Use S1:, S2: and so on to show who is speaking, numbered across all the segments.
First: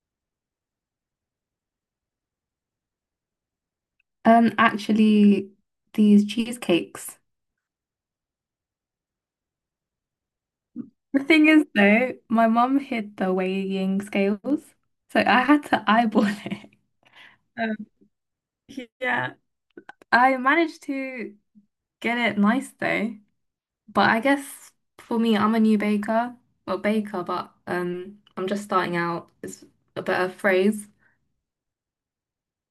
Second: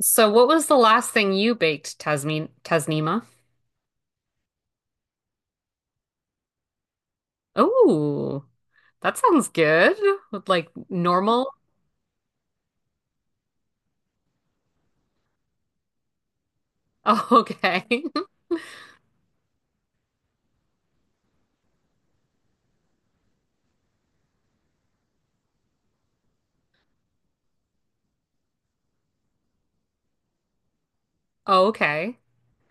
S1: So, what was the last thing you baked, Tasmin Tasnima?
S2: Um, actually, these cheesecakes.
S1: Oh, that sounds good. With like
S2: The thing
S1: normal.
S2: is, though, my mum hid the weighing scales, so I had to eyeball it.
S1: Oh,
S2: Um,
S1: okay.
S2: yeah. I managed to get it nice though, but I guess for me, I'm a new baker, well, baker, but I'm just starting out is a better phrase.
S1: okay.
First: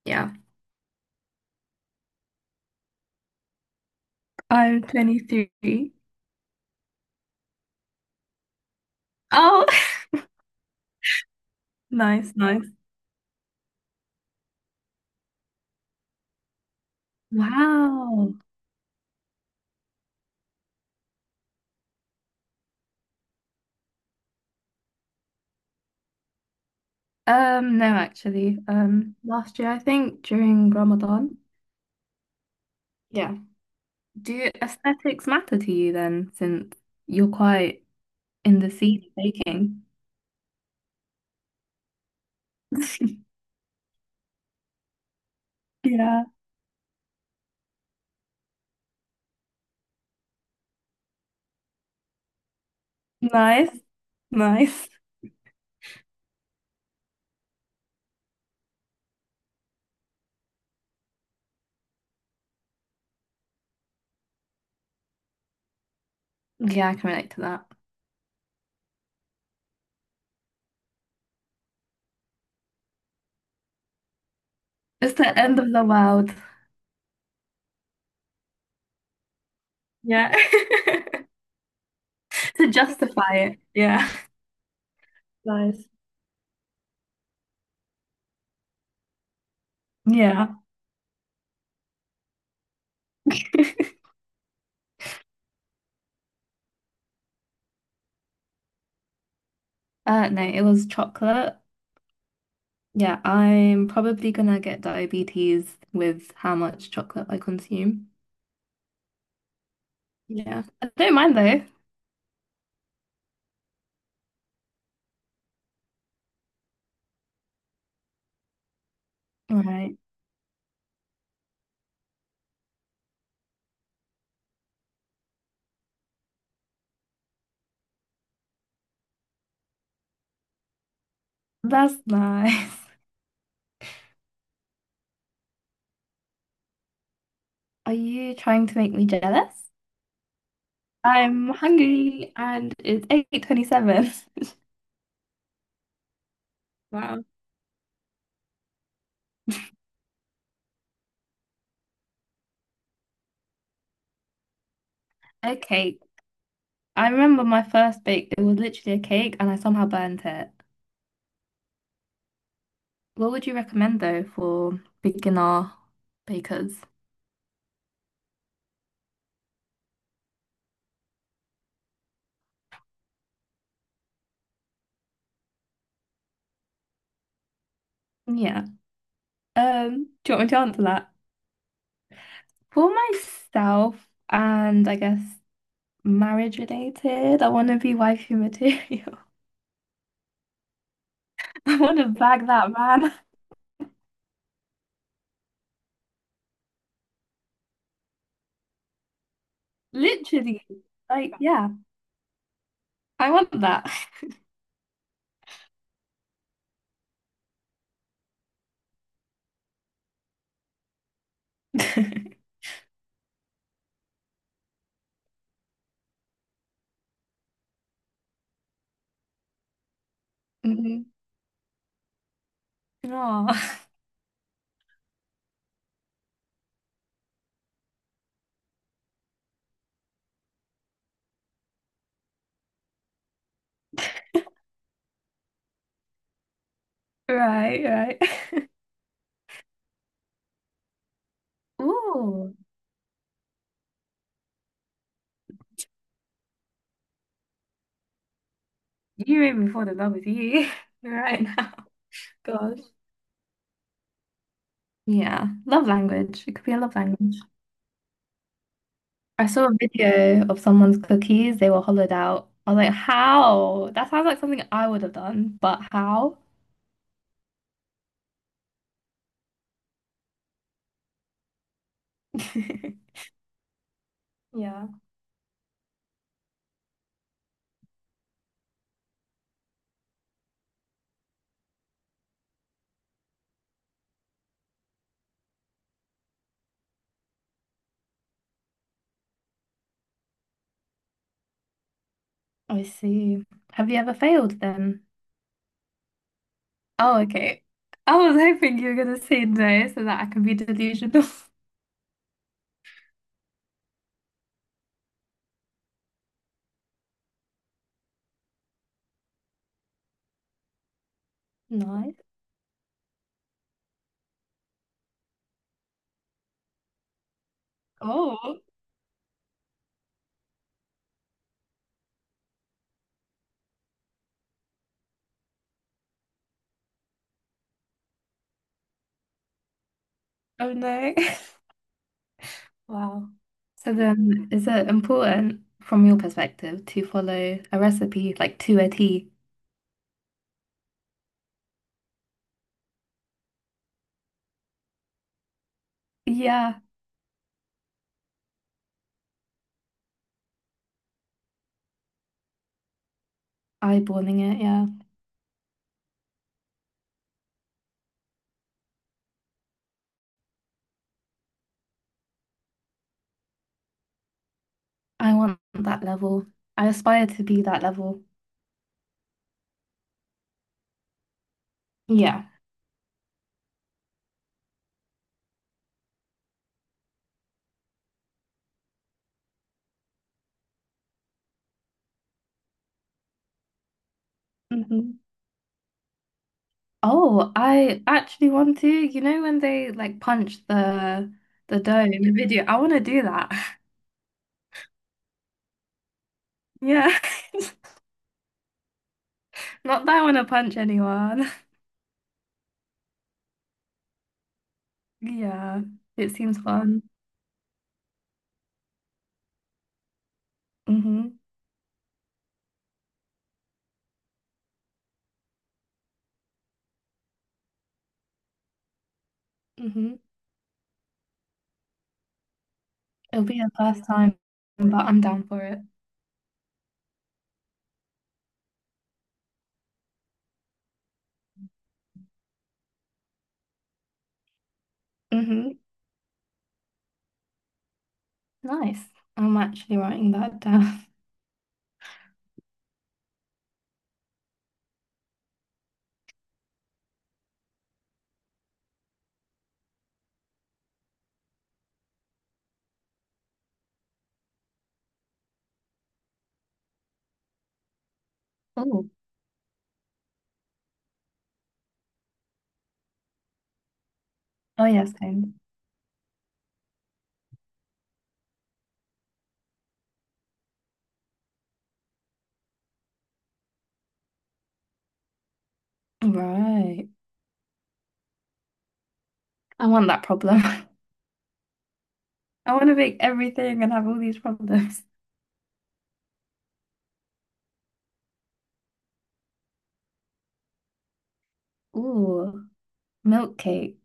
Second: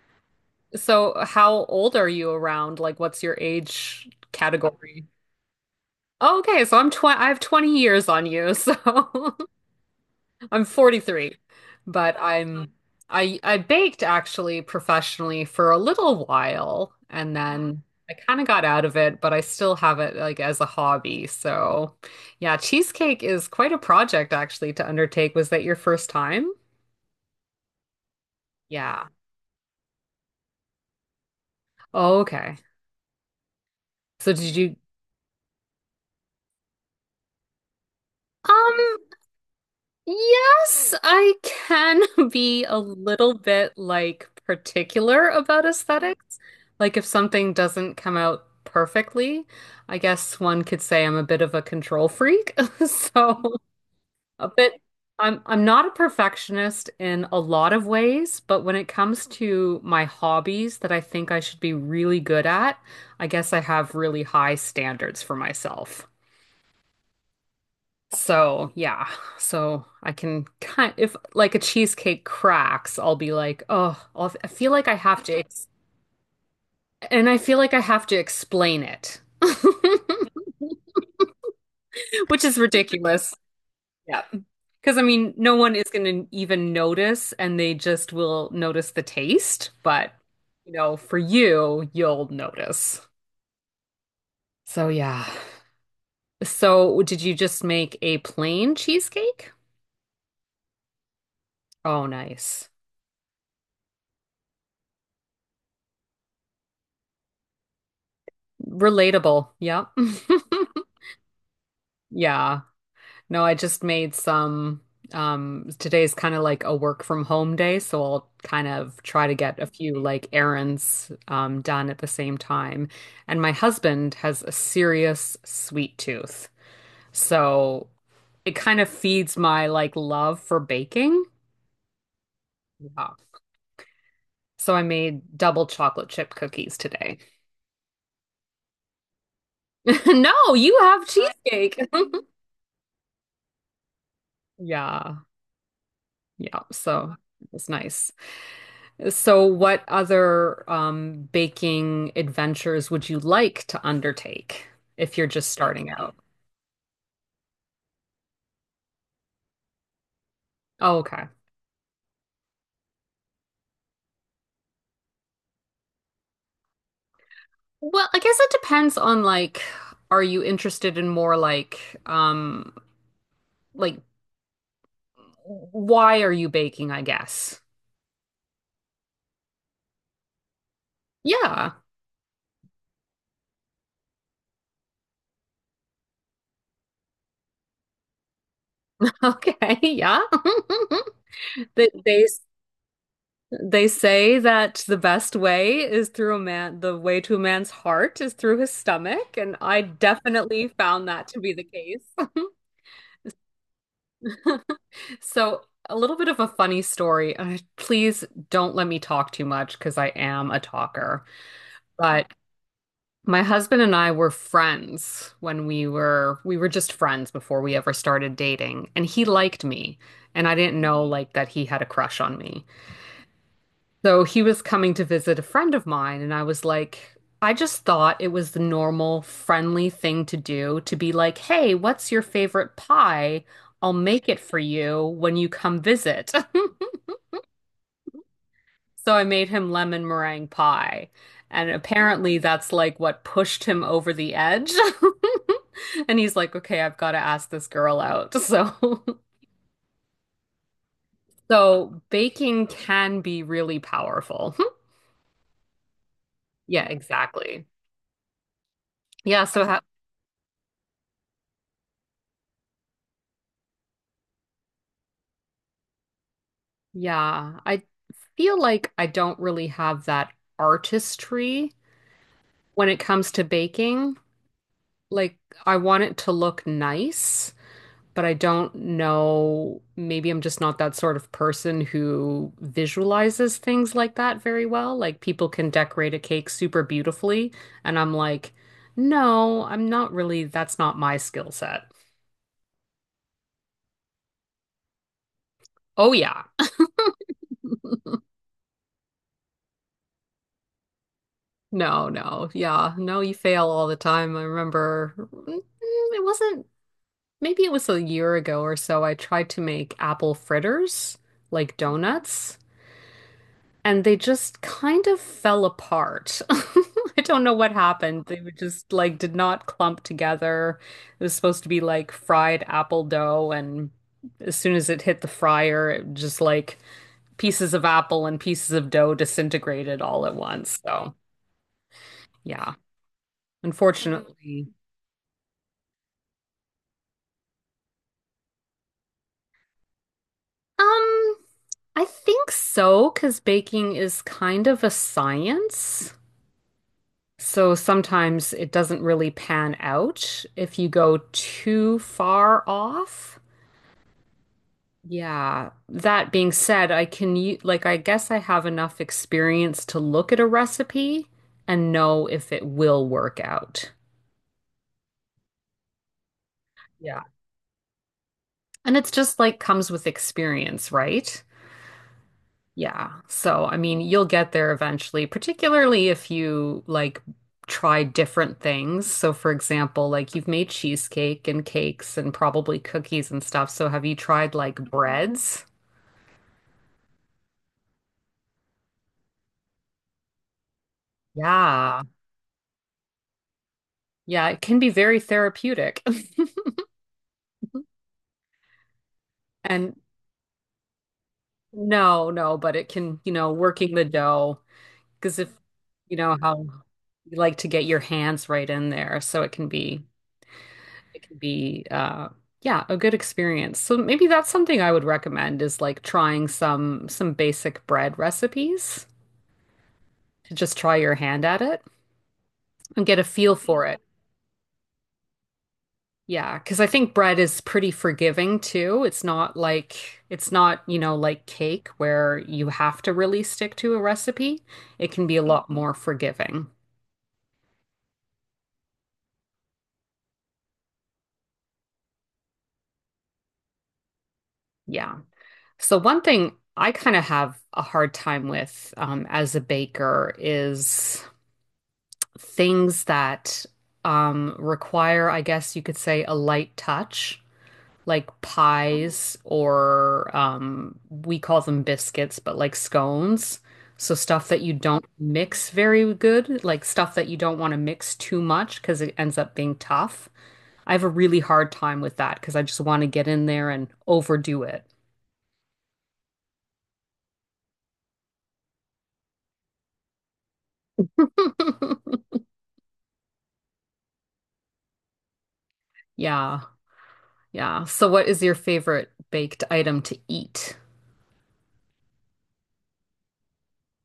S2: Yeah,
S1: So, how old are you around? Like, what's your age
S2: I'm
S1: category?
S2: 23.
S1: Oh, okay, so I have 20 years on you, so
S2: Oh,
S1: I'm 43, but
S2: nice, nice.
S1: I baked actually professionally for a little while and then I
S2: Wow.
S1: kind of got out of it, but I still have it like as a hobby. So, yeah, cheesecake is quite a project actually to undertake. Was that your first time?
S2: No, actually.
S1: Yeah.
S2: Last year, I think, during Ramadan.
S1: Oh, okay.
S2: Yeah.
S1: So
S2: Do
S1: did you
S2: aesthetics matter to you then, since you're quite in the
S1: um
S2: scene of baking?
S1: Yes, I can be a little bit like particular about
S2: Yeah.
S1: aesthetics. Like if something doesn't come out perfectly, I guess one could say I'm a bit of a control freak. So
S2: Nice.
S1: a bit
S2: Nice.
S1: I'm not a perfectionist in a lot of ways, but when it comes to my hobbies that I think I should be really good at, I guess I have really high standards for myself.
S2: Yeah, I can relate to that.
S1: So yeah, so I can kind if like a cheesecake cracks, I'll be like, oh, I feel like I
S2: It's
S1: have
S2: the
S1: to,
S2: end
S1: ex
S2: of the world.
S1: and I feel like I have to explain it,
S2: Yeah.
S1: which is
S2: To
S1: ridiculous.
S2: justify it. Yeah.
S1: Yeah, because I mean, no one is
S2: Nice.
S1: going to even notice, and they just will notice the taste. But
S2: Yeah.
S1: you know, for you, you'll notice. So yeah. So did you just make a plain cheesecake?
S2: No, it was chocolate.
S1: Oh, nice.
S2: Yeah, I'm probably gonna get diabetes with how much chocolate I consume.
S1: Relatable. Yep.
S2: Yeah. I don't mind though.
S1: Yeah. No, I just made some. Today's kind of like a work from home day, so I'll kind of try to get a
S2: Right.
S1: few like errands done at the same time. And my husband has a serious sweet tooth, so it kind of feeds my like love for baking.
S2: That's nice.
S1: Yeah. So I made double chocolate chip cookies today.
S2: Are you trying to make me jealous?
S1: No, you have
S2: I'm
S1: cheesecake.
S2: hungry and it's 8:27.
S1: Yeah. Yeah. So
S2: Wow.
S1: it was nice. So, what other baking adventures would you like to undertake if you're just
S2: A
S1: starting
S2: cake.
S1: out?
S2: I remember my first bake, it was literally a cake and I somehow burnt it.
S1: Oh, okay.
S2: What would you recommend though for beginner bakers?
S1: Well, I guess it depends on like, are you interested in more um, like why are you baking, I guess.
S2: Yeah. Do you want me to answer that?
S1: Yeah.
S2: For myself and I guess marriage related, I want to be wifey material.
S1: Okay. Yeah.
S2: I
S1: They,
S2: want to
S1: they
S2: bag that man.
S1: they say that the best way is through a man, the way to a man's heart is through his stomach, and I
S2: Literally,
S1: definitely found that
S2: like,
S1: to be the
S2: yeah,
S1: case.
S2: I want that.
S1: So, a little bit of a funny story. Please don't let me talk too much because I am a talker. But my husband and I were friends when we were just friends before we ever started dating, and he liked me, and I didn't know
S2: Hmm.
S1: like that he had a crush on me.
S2: Oh,
S1: So he was coming to visit a friend of mine, and I was like, I just thought it was the normal, friendly thing to do to be like, "Hey, what's your favorite pie? I'll make it for you when you come visit."
S2: right, right.
S1: So I made him lemon meringue pie. And apparently
S2: Ooh,
S1: that's like what pushed him over the edge. And he's like, okay, I've got to ask this girl out. So,
S2: you made me fall in love with you right now.
S1: so baking
S2: Gosh.
S1: can be really powerful.
S2: Yeah, love language. It could be a
S1: Yeah,
S2: love language.
S1: exactly. Yeah.
S2: I
S1: So,
S2: saw a
S1: ha
S2: video of someone's cookies. They were hollowed out. I was like, how? That sounds like something I would have done, but how?
S1: yeah, I feel like I don't really have that artistry when it comes to baking.
S2: Yeah,
S1: Like, I want it to look nice, but I don't know. Maybe I'm just not that sort of person who visualizes things like that very well. Like people can decorate a cake super beautifully, and I'm like, no, I'm not really, that's not my skill set.
S2: I see. Have you ever failed then?
S1: Oh, yeah.
S2: Oh, okay. I was hoping you were gonna say no so that I can be delusional.
S1: No, no. Yeah. No, you fail all the time. I remember mm, it wasn't, maybe it was a year ago or so. I tried to make apple fritters, like
S2: Nice.
S1: donuts, and they just kind of fell apart. I don't know what happened. They were
S2: Oh,
S1: just like did not clump together. It was supposed to be like fried apple dough, and as soon as it hit the fryer, it just like pieces of apple and pieces of dough disintegrated all at
S2: oh
S1: once.
S2: no.
S1: So, yeah,
S2: Wow. So then, is
S1: unfortunately.
S2: it important from your perspective to follow a recipe like to a T?
S1: Um, I think so, because baking is kind of a science.
S2: Yeah,
S1: So sometimes it doesn't really pan out if you go too far off.
S2: eyeballing it. Yeah,
S1: Yeah. That being said, I can like I guess I have enough experience to look at a recipe and know if it will work out.
S2: I want that level. I
S1: Yeah.
S2: aspire to be that level.
S1: And it's just like comes with experience, right?
S2: Yeah.
S1: Yeah. So, I mean, you'll get there eventually, particularly if you like try different things. So, for example, like you've made cheesecake and cakes and probably cookies and stuff. So, have you tried like
S2: Hmm.
S1: breads?
S2: Oh, I actually want to. You know when they like punch the
S1: Yeah.
S2: dough in the video? I want to do that.
S1: Yeah, it can be very therapeutic.
S2: Yeah.
S1: And
S2: Not that I want to punch anyone.
S1: no, no, but it can, you know, working the dough, because if
S2: Yeah,
S1: you
S2: it
S1: know
S2: seems
S1: how
S2: fun.
S1: you like to get your hands right in there, so it can be it can
S2: Hmm.
S1: be uh yeah, a good experience. So maybe that's something I would recommend is like trying some basic bread recipes
S2: Hmm.
S1: to just try your hand at it and get a
S2: It'll
S1: feel
S2: be the
S1: for it.
S2: first time, but I'm down for it.
S1: Yeah, because I think bread is pretty forgiving too. It's not, you know, like cake where you have to really stick to a recipe. It can be a lot
S2: Hmm.
S1: more forgiving.
S2: Nice. I'm actually writing that down.
S1: Yeah. So one thing I kind of have a hard time with as a baker is things that require, I guess you could say, a light touch, like
S2: Oh,
S1: pies or we call them biscuits, but like scones. So stuff that you
S2: oh
S1: don't
S2: yes, kind.
S1: mix very good, like stuff that you don't want to mix too much because it ends up being tough. I have a really hard time with that because I just want to get in there and overdo it.
S2: Right. I want that problem. I want to make everything and have all these problems.
S1: Yeah, yeah. So what is your favorite baked item to eat?
S2: Ooh, milk cake.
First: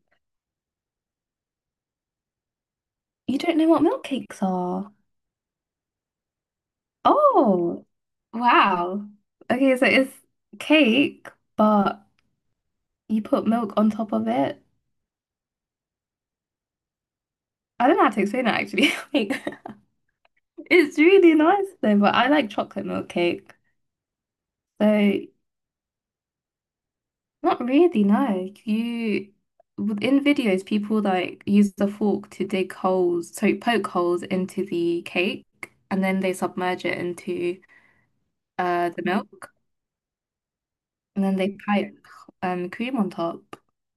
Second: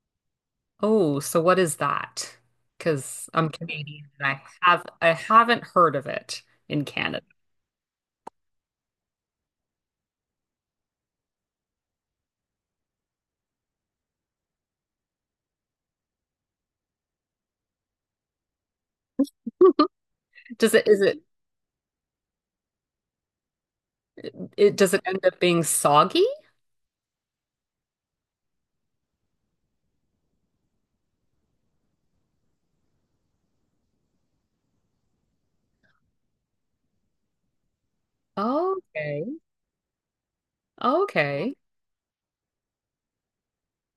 S1: Oh, so what is that? Because
S2: You
S1: I'm
S2: don't know what
S1: Canadian
S2: milk
S1: and
S2: cakes
S1: I have
S2: are.
S1: I haven't heard of it in Canada.
S2: Oh, wow. Okay, so it's cake, but you put milk on top of it. I don't know how to explain it actually. Like,
S1: Does it
S2: it's
S1: is it
S2: really nice though, but I like chocolate milk cake.
S1: it
S2: So
S1: does it end up being soggy?
S2: not really, no. You within videos, people like use the fork to dig holes, so poke holes into the cake, and then they submerge it into the
S1: Okay.
S2: milk, and then they
S1: Okay.
S2: pipe cream on top.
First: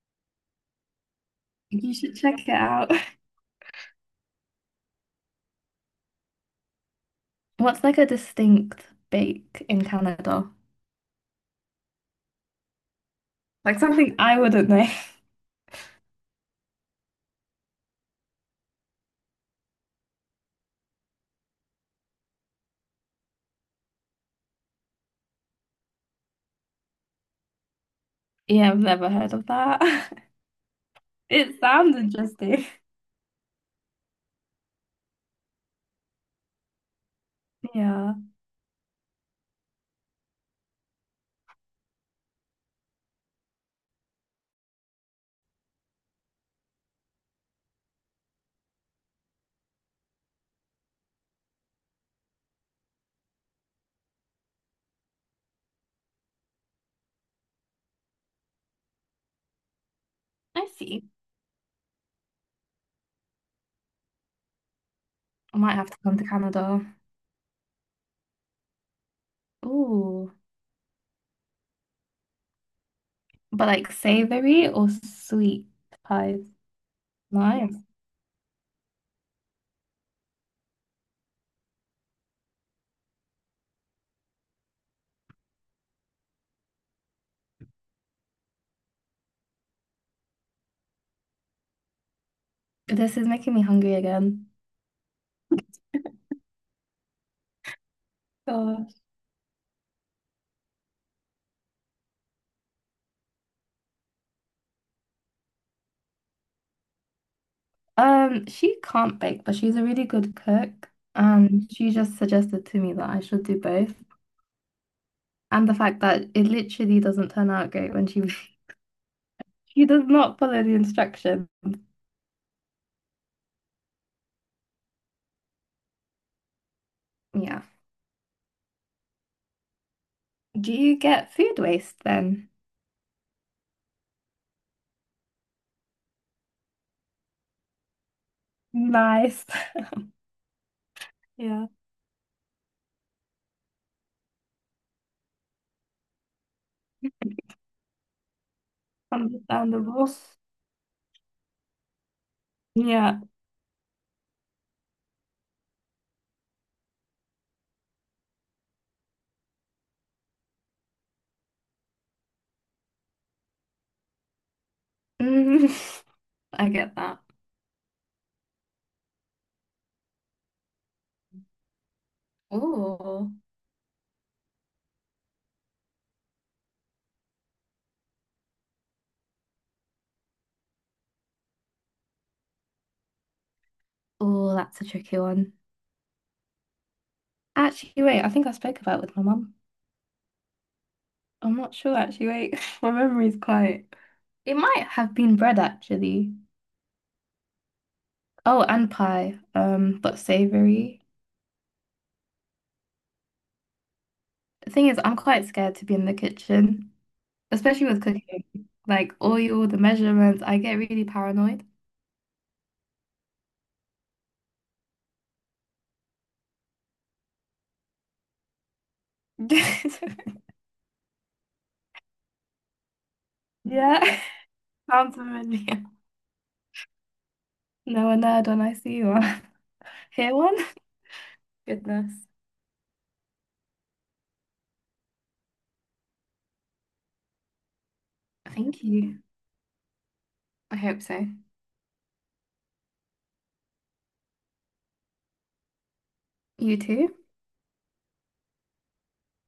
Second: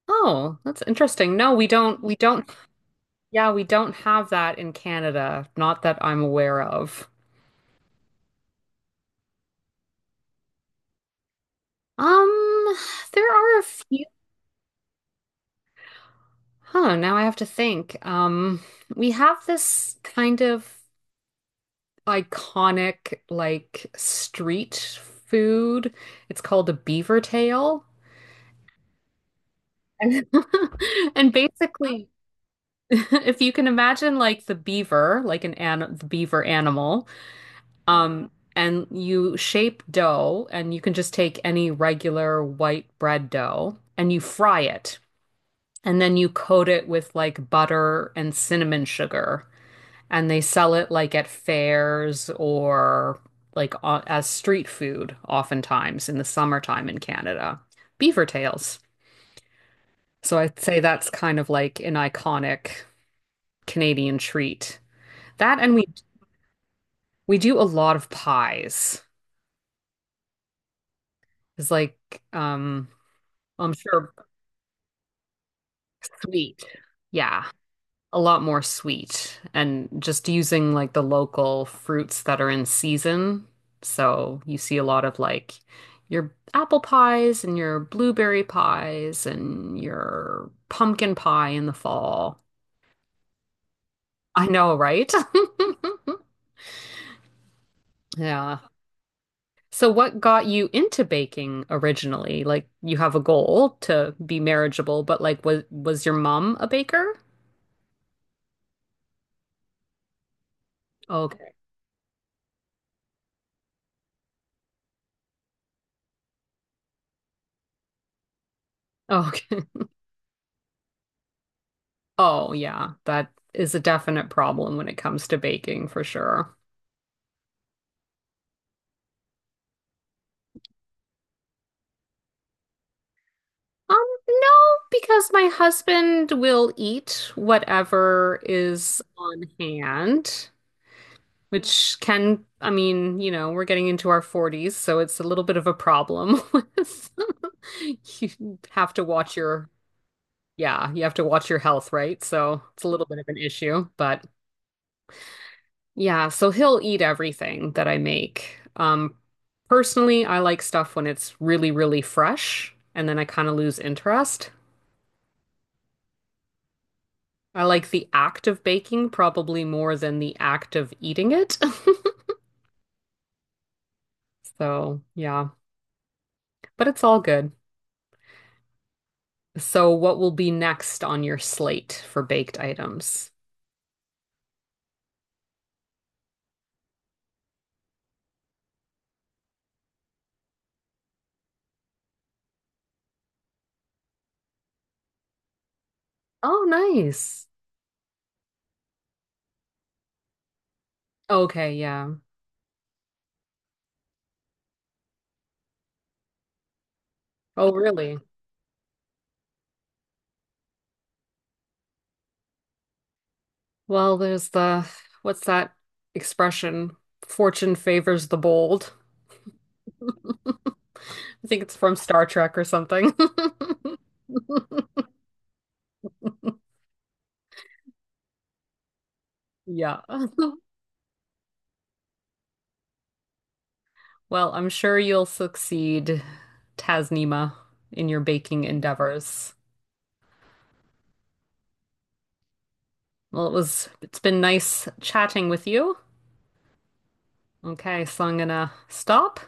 S1: Oh, that's interesting. No, we
S2: You
S1: don't we
S2: should check
S1: don't
S2: it out.
S1: yeah, we don't have that in Canada, not that I'm aware of.
S2: What's like a distinct bake in Canada?
S1: Um, there are a
S2: Like
S1: few.
S2: something I wouldn't know.
S1: Huh, now I have to think. We have this kind of iconic like street food. It's called a beaver tail.
S2: Yeah, I've never heard of that.
S1: And,
S2: It sounds
S1: basically,
S2: interesting.
S1: if you can imagine like the beaver, like an the beaver animal,
S2: Yeah,
S1: um, and you shape dough, and you can just take any regular white bread dough and you fry it, and then you coat it with like butter and cinnamon sugar. And they sell it like at fairs or like as street food, oftentimes in the summertime in Canada. Beaver tails. So I'd
S2: I
S1: say
S2: see.
S1: that's kind of like an iconic Canadian treat.
S2: I
S1: That
S2: might
S1: and we
S2: have to come to Canada.
S1: we do a lot of pies.
S2: Ooh,
S1: It's like um
S2: but
S1: I'm
S2: like
S1: sure
S2: savory or sweet pies.
S1: sweet. Yeah.
S2: Nice.
S1: A lot more sweet and just using like the local fruits that are in season. So you see a lot of like your apple pies and your blueberry pies and your pumpkin pie in the fall.
S2: This is making me hungry
S1: I
S2: again.
S1: know, right? Yeah.
S2: Gosh.
S1: So what got you into baking originally? Like you have a goal to be marriageable, but like was your mom a baker?
S2: She can't bake, but she's a really good cook,
S1: Okay.
S2: and she just suggested to me that I should do both. And the fact that it literally doesn't turn out great when she
S1: Okay.
S2: she does not follow the instructions.
S1: Oh, yeah, that is a definite problem when it comes to baking for sure.
S2: Yeah. Do you get food waste then?
S1: Um, no, because my husband will eat whatever is on
S2: Nice.
S1: hand,
S2: Yeah,
S1: which can, I mean, you know, we're getting into our 40s, so it's a little bit of a problem with you have to watch your,
S2: understandable.
S1: yeah, you have to watch your health, right? So it's a little bit
S2: Yeah.
S1: of an issue, but yeah, so he'll eat everything that I make. Personally, I like stuff when it's really, really fresh, and then I kind of lose interest.
S2: Mhm. I get that.
S1: I like the act of baking probably more than the act of eating it.
S2: Oh,
S1: So, yeah, but it's all good. So, what will be next on your slate for baked items?
S2: oh, that's a tricky one. Actually, wait, I think I spoke about it with my mum. I'm not sure, actually, wait. My memory's quite. It might have been bread, actually.
S1: Oh, nice.
S2: Oh, and pie, but savory.
S1: Okay, yeah.
S2: The thing is, I'm quite scared to be in the kitchen,
S1: Oh,
S2: especially with
S1: really?
S2: cooking. Like oil, the measurements, I get really paranoid.
S1: Well, what's that expression? Fortune favors the bold. I think it's from Star Trek or something.
S2: Yeah, sounds familiar. No, a nerd when I see one.
S1: Yeah.
S2: Hear one? Goodness.
S1: Well, I'm sure you'll succeed, Tasnima, in your baking
S2: Thank you.
S1: endeavors.
S2: I hope so.
S1: Well, it's been nice chatting with you.
S2: You too.
S1: Okay, so I'm gonna stop